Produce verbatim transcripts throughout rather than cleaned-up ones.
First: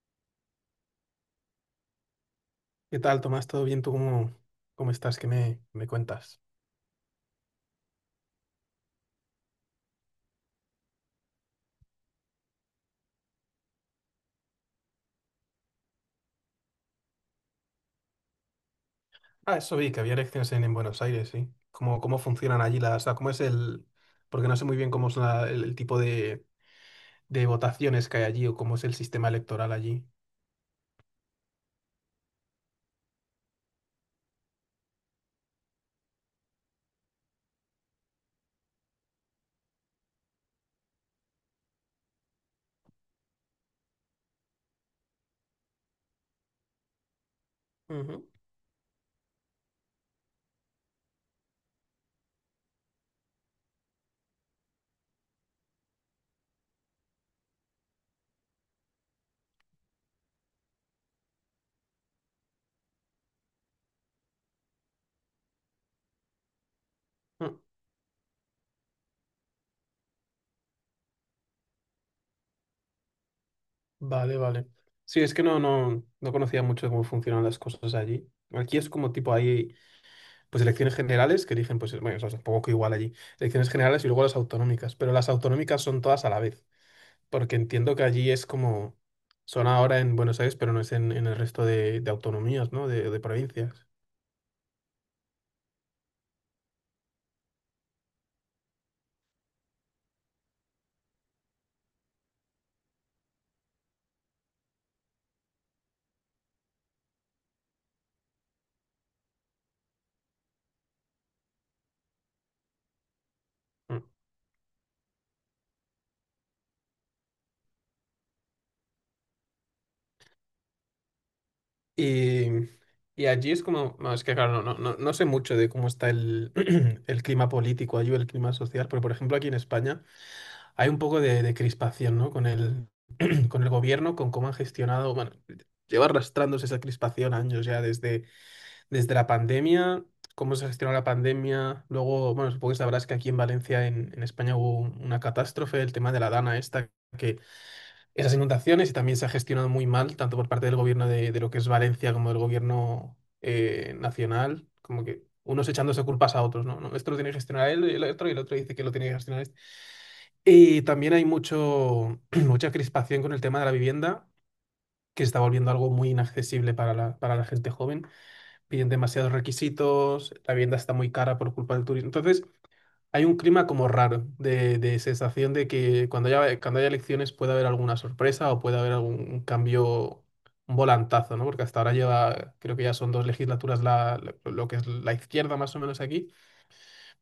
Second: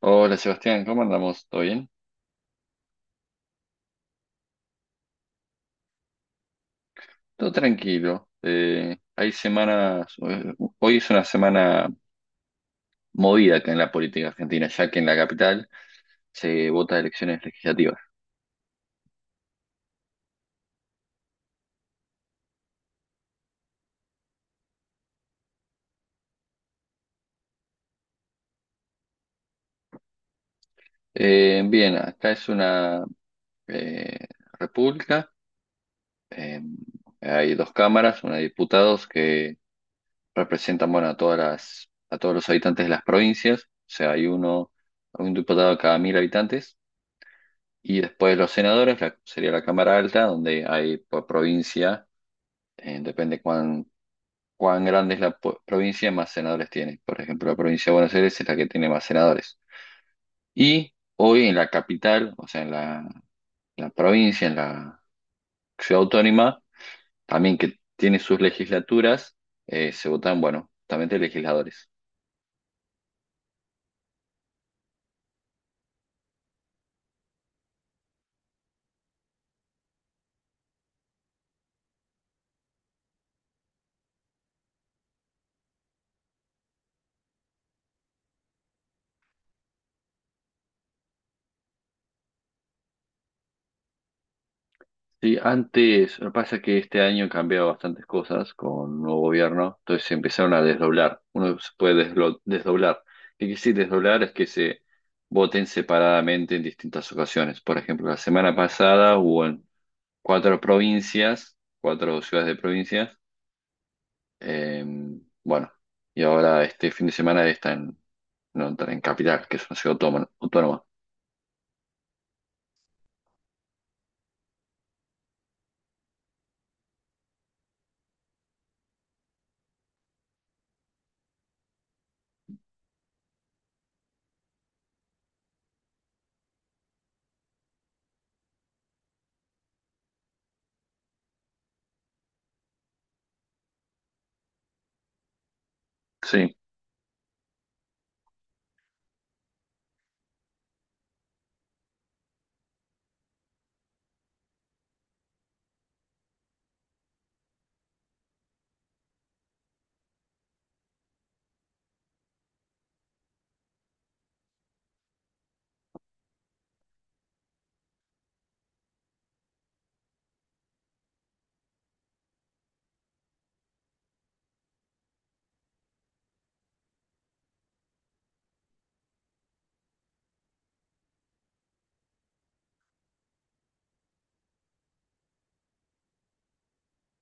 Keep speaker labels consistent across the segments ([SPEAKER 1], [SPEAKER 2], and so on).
[SPEAKER 1] Hola Sebastián, ¿cómo andamos? ¿Todo bien?
[SPEAKER 2] ¿Qué tal, Tomás? ¿Todo bien? ¿Tú cómo, cómo estás? ¿Qué me, me cuentas?
[SPEAKER 1] Todo tranquilo. Eh, hay semanas, eh, hoy es una semana movida acá en la política argentina, ya que en la capital se vota elecciones legislativas.
[SPEAKER 2] Ah, eso vi, que había elecciones en, en Buenos Aires, ¿sí? ¿Cómo, cómo funcionan allí las... O sea, cómo es el... Porque no sé muy bien cómo es la- el, el tipo de, de votaciones que hay allí o cómo es el sistema electoral allí.
[SPEAKER 1] Eh, bien, acá es una eh, república. eh, Hay dos cámaras, una de diputados que representan, bueno, a todas las, a todos los habitantes de las provincias, o sea, hay uno, un diputado cada mil habitantes. Y
[SPEAKER 2] Ujú.
[SPEAKER 1] después los senadores, la- sería la Cámara Alta, donde hay por provincia. Eh, depende cuán, cuán grande es la po- provincia, más senadores tiene. Por ejemplo, la provincia de Buenos Aires es la que tiene más senadores. Y hoy en la capital, o sea, en la, la provincia, en la ciudad autónoma,
[SPEAKER 2] Mm.
[SPEAKER 1] también que tiene sus legislaturas, eh, se votan, bueno, justamente legisladores.
[SPEAKER 2] Vale, vale. Sí, es que no, no, no conocía mucho cómo funcionan las cosas allí. Aquí es como tipo hay pues elecciones generales que eligen, pues, bueno, eso es un poco igual allí. Elecciones generales y luego las autonómicas, pero las autonómicas son todas a la vez. Porque entiendo que allí es como, son ahora en Buenos Aires, pero no es en, en el resto de, de autonomías, ¿no? De, de provincias.
[SPEAKER 1] Sí, antes, lo que pasa es que este año han cambiado bastantes cosas con un nuevo gobierno, entonces se empezaron a desdoblar. Uno se puede deslo- desdoblar. ¿Qué quiere decir desdoblar? Es que se voten separadamente en distintas ocasiones. Por ejemplo, la semana pasada hubo en cuatro provincias, cuatro ciudades de provincias.
[SPEAKER 2] Mm.
[SPEAKER 1] eh, bueno, y ahora este fin de semana está en, no, en Capital, que es una ciudad autónoma. autónoma.
[SPEAKER 2] Y, y allí es como, no, es que claro, no, no, no sé mucho de cómo está el, el clima político allí o el clima social, pero por ejemplo aquí en España hay un poco de, de crispación, ¿no? Con el, con el gobierno, con cómo han gestionado, bueno, lleva arrastrándose esa crispación años ya desde desde la pandemia, cómo se gestionó la pandemia. Luego, bueno, supongo que sabrás que aquí en Valencia, en, en España, hubo un- una catástrofe, el tema de la
[SPEAKER 1] Sí.
[SPEAKER 2] Dana esta, que esas inundaciones y también se ha gestionado muy mal, tanto por parte del gobierno de, de lo que es Valencia como del gobierno eh, nacional, como que unos echándose culpas a otros, ¿no? No, esto lo tiene que gestionar él y el otro, y el otro dice que lo tiene que gestionar este. Y también hay mucho, mucha crispación con el tema de la vivienda, que se está volviendo algo muy inaccesible para la, para la gente joven. Piden demasiados requisitos, la vivienda está muy cara por culpa del turismo. Entonces, hay un clima como raro de, de sensación de que cuando haya, cuando haya elecciones puede haber alguna sorpresa o puede haber algún cambio, un volantazo, ¿no? Porque hasta ahora lleva, creo que ya son dos legislaturas la, lo lo que es la izquierda más o menos aquí,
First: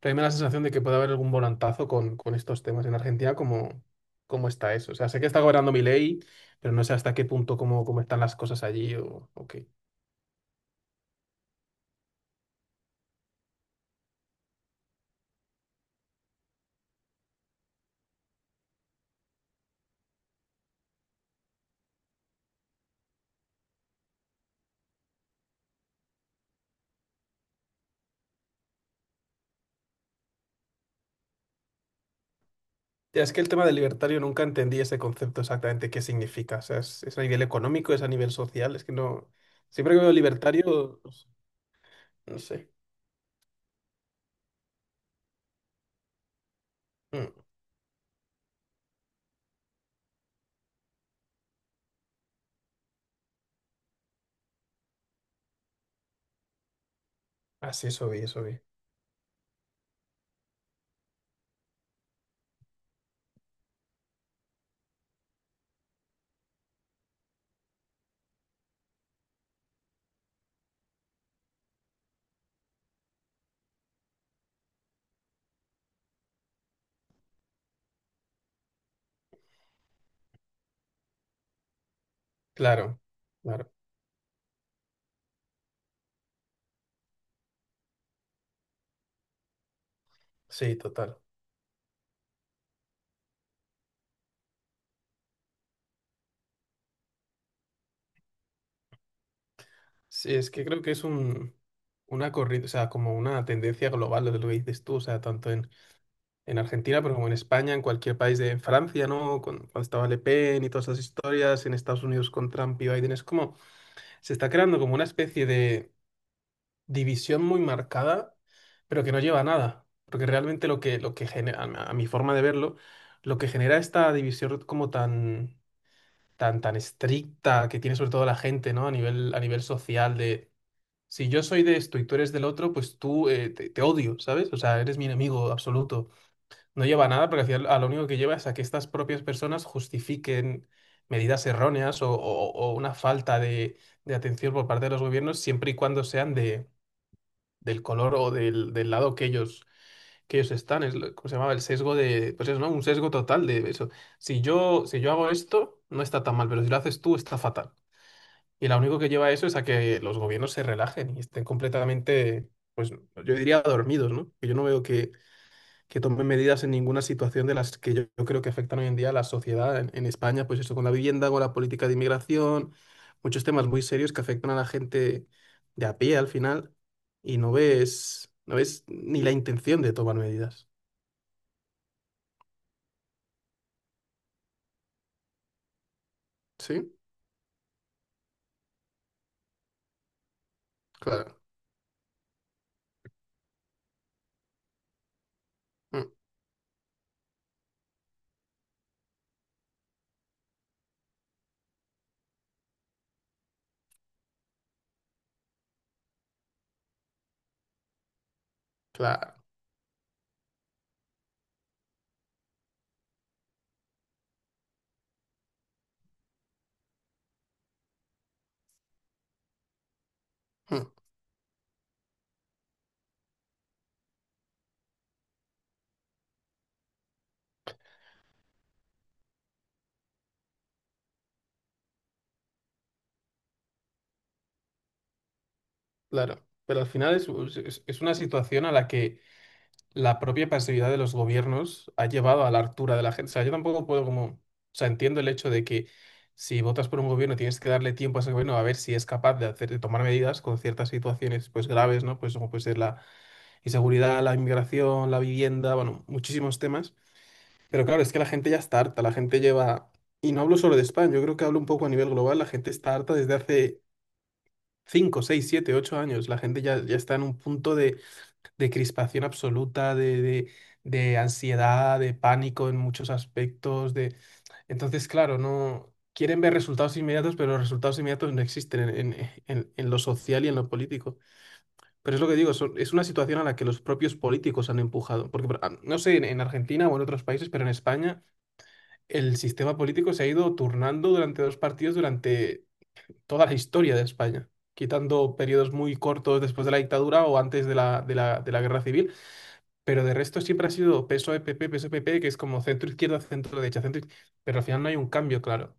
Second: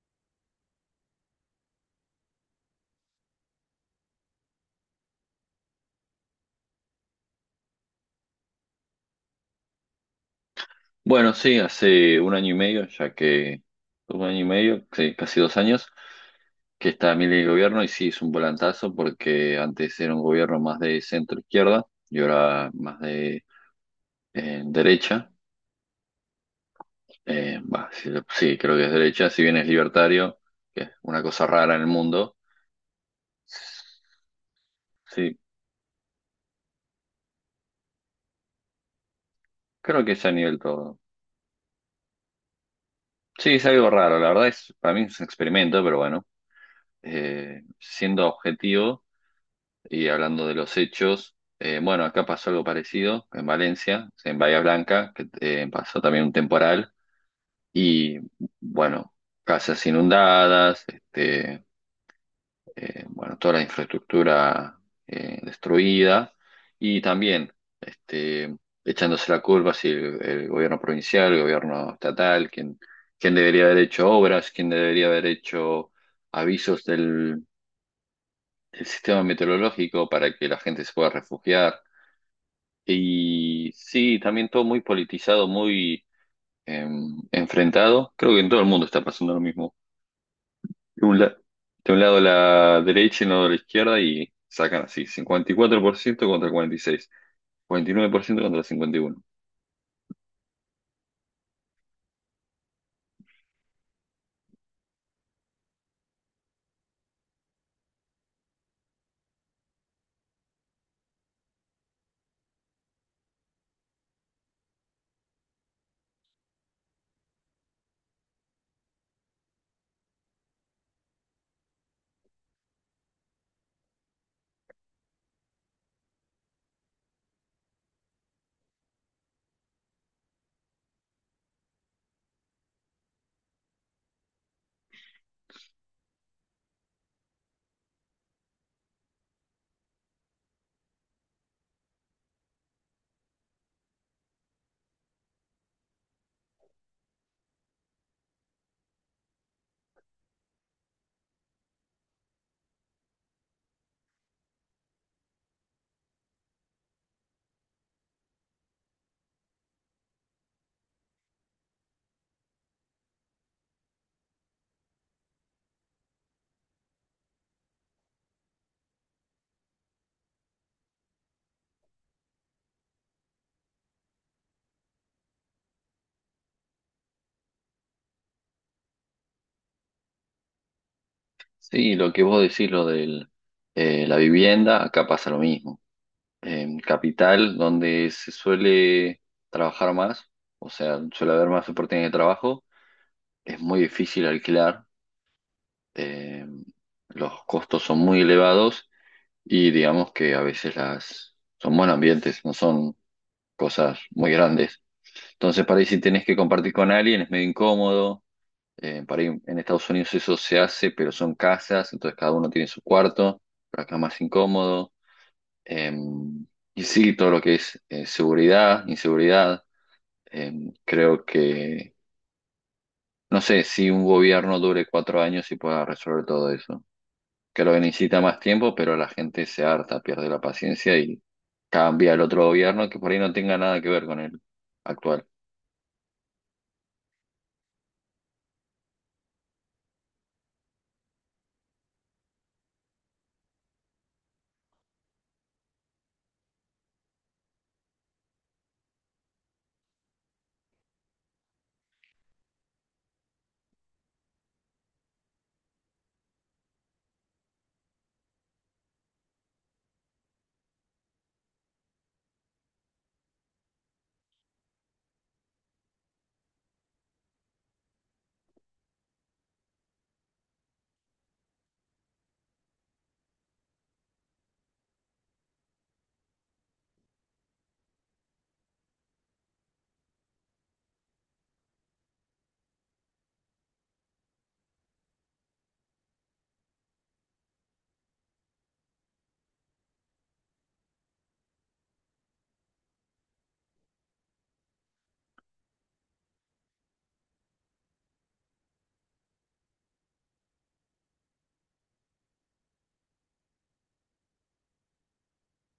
[SPEAKER 2] pero a mí me da la sensación de que puede haber algún volantazo con, con estos temas en Argentina, como, cómo está eso. O sea, sé que está gobernando mi ley, pero no sé hasta qué punto, cómo, cómo están las cosas allí o, o qué.
[SPEAKER 1] Bueno, sí, hace un año y medio, ya que un año y medio, sí, casi dos años, que está Milei en el gobierno, y sí, es un volantazo porque antes era un gobierno más de centro izquierda y ahora más de eh, derecha. Eh, bah, sí, sí, creo que es derecha, si bien es libertario, que es una cosa rara en el mundo.
[SPEAKER 2] Ya. Es que el tema del libertario nunca entendí ese
[SPEAKER 1] Sí,
[SPEAKER 2] concepto exactamente qué significa. O sea, es, es a nivel económico, es a nivel social. Es que no. Siempre que
[SPEAKER 1] creo que
[SPEAKER 2] veo
[SPEAKER 1] es a nivel todo.
[SPEAKER 2] libertario, pues, no sé.
[SPEAKER 1] Sí, es algo raro, la verdad es, para mí es un experimento, pero bueno, eh, siendo objetivo. Y hablando de los hechos, eh, bueno, acá pasó algo parecido en Valencia, en Bahía Blanca, que eh, pasó también un temporal
[SPEAKER 2] Así, eso
[SPEAKER 1] y
[SPEAKER 2] vi, eso vi.
[SPEAKER 1] bueno, casas inundadas, este, eh, bueno, toda la infraestructura eh, destruida y también, este, echándose la culpa si el, el gobierno provincial, el gobierno estatal, quién, quién debería haber hecho obras, quién debería haber hecho avisos del del sistema meteorológico para que la gente se pueda refugiar.
[SPEAKER 2] Claro, claro.
[SPEAKER 1] Y sí, también todo muy politizado, muy em, enfrentado. Creo que en todo el mundo está pasando lo mismo.
[SPEAKER 2] Sí,
[SPEAKER 1] De un,
[SPEAKER 2] total.
[SPEAKER 1] la- de un lado la derecha y de lado la izquierda, y sacan así, cincuenta y cuatro por ciento contra cuarenta y seis, ciento contra cincuenta y uno.
[SPEAKER 2] Sí, es que creo que es un, una corriente, o sea, como una tendencia global lo de lo que dices tú, o sea, tanto en, en Argentina, pero como en España, en cualquier país de en Francia, ¿no? Con- Cuando estaba Le Pen y todas esas historias, en Estados Unidos con Trump y Biden, es como, se está creando como una especie de división muy marcada, pero que no lleva a nada. Porque realmente lo que, lo que, genera, a a mi forma de verlo, lo que genera esta división como tan, tan, tan estricta que tiene sobre todo la gente, ¿no? A nivel, a nivel social de si yo soy de esto y tú eres del otro, pues tú eh, te, te odio, ¿sabes? O sea, eres mi enemigo absoluto. No lleva a nada porque al final a lo único que lleva es a que estas propias personas justifiquen medidas erróneas o, o- o una falta de de atención por parte de los gobiernos siempre y cuando sean de del color o del, del lado que ellos, que ellos están. Es lo- ¿cómo se llamaba? El sesgo de, pues eso, ¿no? Un sesgo total de eso. Si yo, si yo hago esto, no está tan mal, pero si lo haces tú, está fatal. Y lo único que lleva a eso es a que los gobiernos se relajen y estén completamente, pues yo diría dormidos, ¿no? Que yo no veo que que tome medidas en ninguna situación de las que yo, yo creo que afectan hoy en día a la sociedad en, en España, pues eso con la vivienda, con la política de inmigración, muchos temas muy serios que afectan a la gente de a pie al final y no ves, no ves ni la intención de tomar medidas.
[SPEAKER 1] Sí, lo que vos decís, lo de la vivienda, acá pasa lo mismo. En
[SPEAKER 2] ¿Sí?
[SPEAKER 1] Capital, donde se suele trabajar más, o sea, suele
[SPEAKER 2] Claro.
[SPEAKER 1] haber más oportunidades de trabajo, es muy difícil alquilar.
[SPEAKER 2] Mm.
[SPEAKER 1] eh, los costos son muy elevados y digamos que a veces las son buenos ambientes, no son cosas muy grandes. Entonces, para ahí si tenés que compartir con alguien es medio incómodo. Eh, para ahí
[SPEAKER 2] Claro.
[SPEAKER 1] en Estados Unidos eso se hace, pero son casas, entonces cada uno tiene su cuarto, pero acá es más incómodo. Eh, y sí, todo lo que es eh, seguridad, inseguridad. eh,
[SPEAKER 2] Mm.
[SPEAKER 1] Creo que, no sé, si un gobierno dure cuatro años y pueda resolver todo eso. Que lo que necesita más tiempo, pero la gente se harta, pierde la paciencia y cambia el otro gobierno que por ahí no tenga nada que ver con el actual.
[SPEAKER 2] Claro. Pero al final es, es es una situación a la que la propia pasividad de los gobiernos ha llevado a la hartura de la gente. O sea, yo tampoco puedo como, o sea, entiendo el hecho de que si votas por un gobierno tienes que darle tiempo a ese gobierno a ver si es capaz de hacer, de tomar medidas con ciertas situaciones pues graves, ¿no? Pues como puede ser la inseguridad, la inmigración, la vivienda, bueno, muchísimos temas. Pero claro, es que la gente ya está harta, la gente lleva, y no hablo solo de España, yo creo que hablo un poco a nivel global, la gente está harta desde hace cinco seis siete ocho años, la gente ya, ya está en un punto de crispación absoluta, de, de- de ansiedad, de pánico en muchos aspectos, de... Entonces, claro, no. Quieren ver resultados inmediatos, pero los resultados inmediatos no existen en, en- en- en lo social y en lo político. Pero es lo que digo, son- es una situación a la que los propios políticos han empujado. Porque, por- ah, no sé, en, en Argentina o en otros países, pero en España el sistema político se ha ido turnando durante dos partidos durante toda la historia de España, quitando periodos muy cortos después de la dictadura o antes de la, de la de la guerra civil. Pero de resto siempre ha sido peso pp peso pp, que es como centro-izquierda, centro-derecha, centro derecha, centro iz- Pero al final no hay un cambio, claro.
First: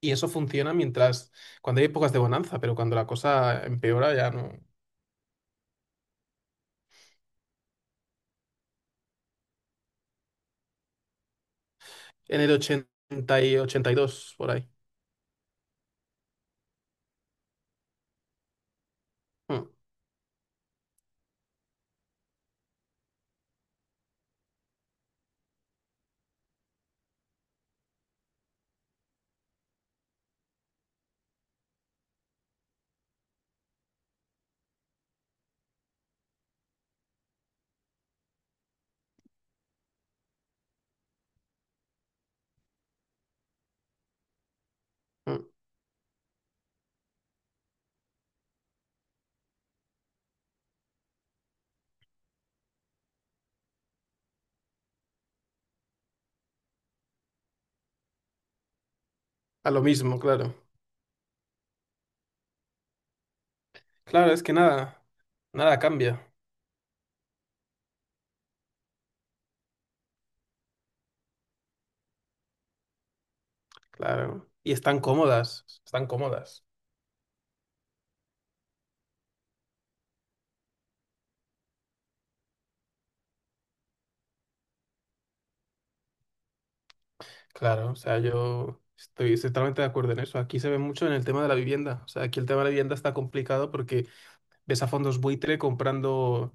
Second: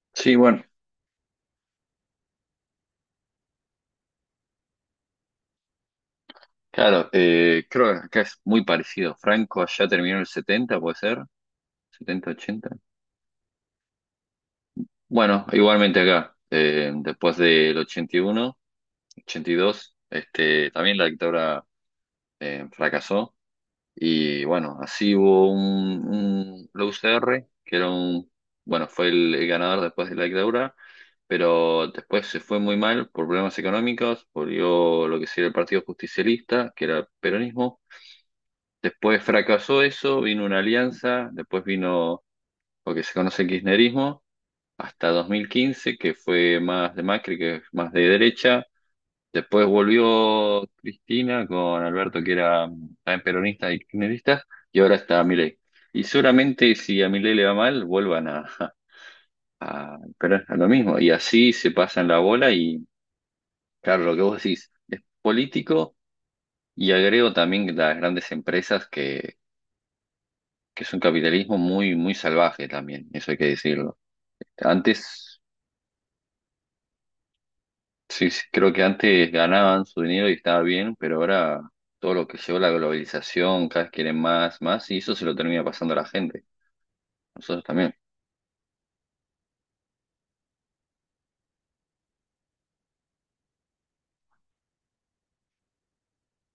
[SPEAKER 2] Y eso
[SPEAKER 1] Sí, bueno,
[SPEAKER 2] funciona mientras, cuando hay épocas de bonanza, pero cuando la cosa empeora ya no.
[SPEAKER 1] claro. Eh, creo que acá es muy parecido. Franco ya terminó el setenta, puede ser, setenta
[SPEAKER 2] En el
[SPEAKER 1] ochenta.
[SPEAKER 2] ochenta y ochenta y dos por ahí.
[SPEAKER 1] Bueno, igualmente acá, eh, después del ochenta ochenta y uno ochenta y
[SPEAKER 2] Mm,
[SPEAKER 1] dos, este, también la dictadura eh, fracasó. Y bueno, así hubo un, un- la U C R, que era un, bueno, fue el, el ganador después de la dictadura, pero después se fue muy mal por problemas económicos. Volvió lo que sería el Partido Justicialista, que era el peronismo. Después fracasó eso, vino una alianza, después vino lo que se conoce el kirchnerismo, hasta dos
[SPEAKER 2] mm.
[SPEAKER 1] mil quince que fue más de Macri, que es más de derecha. Después volvió Cristina con Alberto, que era mm, también peronista y kirchnerista, y ahora está Milei. Y seguramente si a Milei le va mal, vuelvan a,
[SPEAKER 2] A lo
[SPEAKER 1] a,
[SPEAKER 2] mismo,
[SPEAKER 1] pero a
[SPEAKER 2] claro.
[SPEAKER 1] lo mismo. Y así se pasan la bola. Y, claro, lo que
[SPEAKER 2] Claro,
[SPEAKER 1] vos
[SPEAKER 2] es que
[SPEAKER 1] decís es
[SPEAKER 2] nada, nada
[SPEAKER 1] político,
[SPEAKER 2] cambia,
[SPEAKER 1] y agrego también las grandes empresas, que, que es un capitalismo muy, muy salvaje también, eso hay que decirlo.
[SPEAKER 2] claro. Y están
[SPEAKER 1] Antes.
[SPEAKER 2] cómodas, están cómodas.
[SPEAKER 1] Sí, sí, creo que antes ganaban su dinero y estaba bien, pero ahora todo lo que llevó la globalización, cada vez quieren más, más, y eso se lo termina pasando a la gente, nosotros
[SPEAKER 2] Claro,
[SPEAKER 1] también.
[SPEAKER 2] o sea, yo estoy totalmente de acuerdo en eso. Aquí se ve mucho en el tema de la vivienda. O sea, aquí el tema de la vivienda está complicado porque ves a fondos buitre comprando,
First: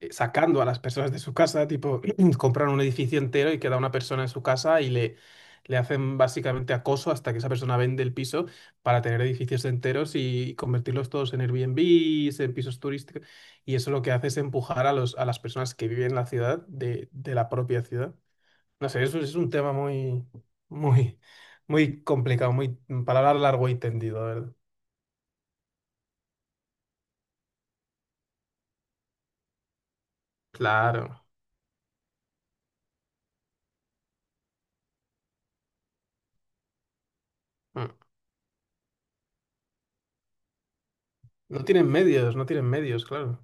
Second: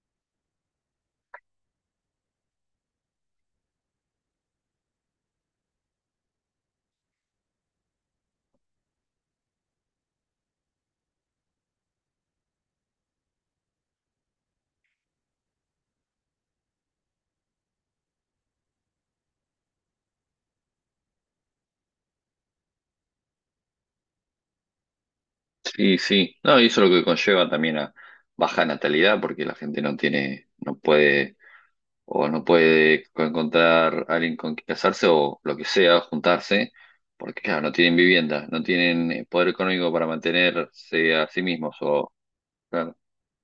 [SPEAKER 2] eh, sacando a las personas de su casa, tipo, compran un edificio entero y queda una persona en su casa y le, le hacen básicamente acoso hasta que esa persona vende el piso para tener edificios enteros y convertirlos todos en Airbnb, en pisos turísticos. Y eso lo que hace es empujar a los, a las personas que viven en la ciudad de, de la propia ciudad. No sé, eso es un tema muy, muy, muy complicado, muy, para hablar largo y tendido, la ¿verdad?
[SPEAKER 1] Sí, sí, no, y eso es lo que conlleva también a baja natalidad, porque la gente no tiene, no
[SPEAKER 2] Claro.
[SPEAKER 1] puede, o no puede encontrar a alguien con quien casarse o lo que sea, juntarse, porque claro, no
[SPEAKER 2] Mm.
[SPEAKER 1] tienen vivienda, no tienen eh, poder económico para mantenerse a sí
[SPEAKER 2] No
[SPEAKER 1] mismos,
[SPEAKER 2] tienen
[SPEAKER 1] o,
[SPEAKER 2] medios, no tienen
[SPEAKER 1] claro,
[SPEAKER 2] medios, claro.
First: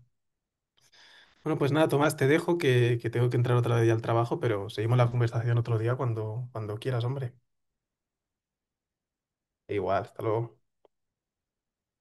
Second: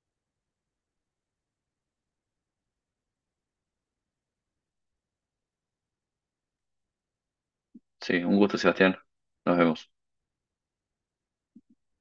[SPEAKER 2] Bueno, pues nada, Tomás, te dejo que, que tengo que entrar otra vez ya al trabajo, pero seguimos la conversación otro día cuando, cuando quieras, hombre.
[SPEAKER 1] sí, un gusto, Sebastián, nos vemos.
[SPEAKER 2] Igual, hasta luego.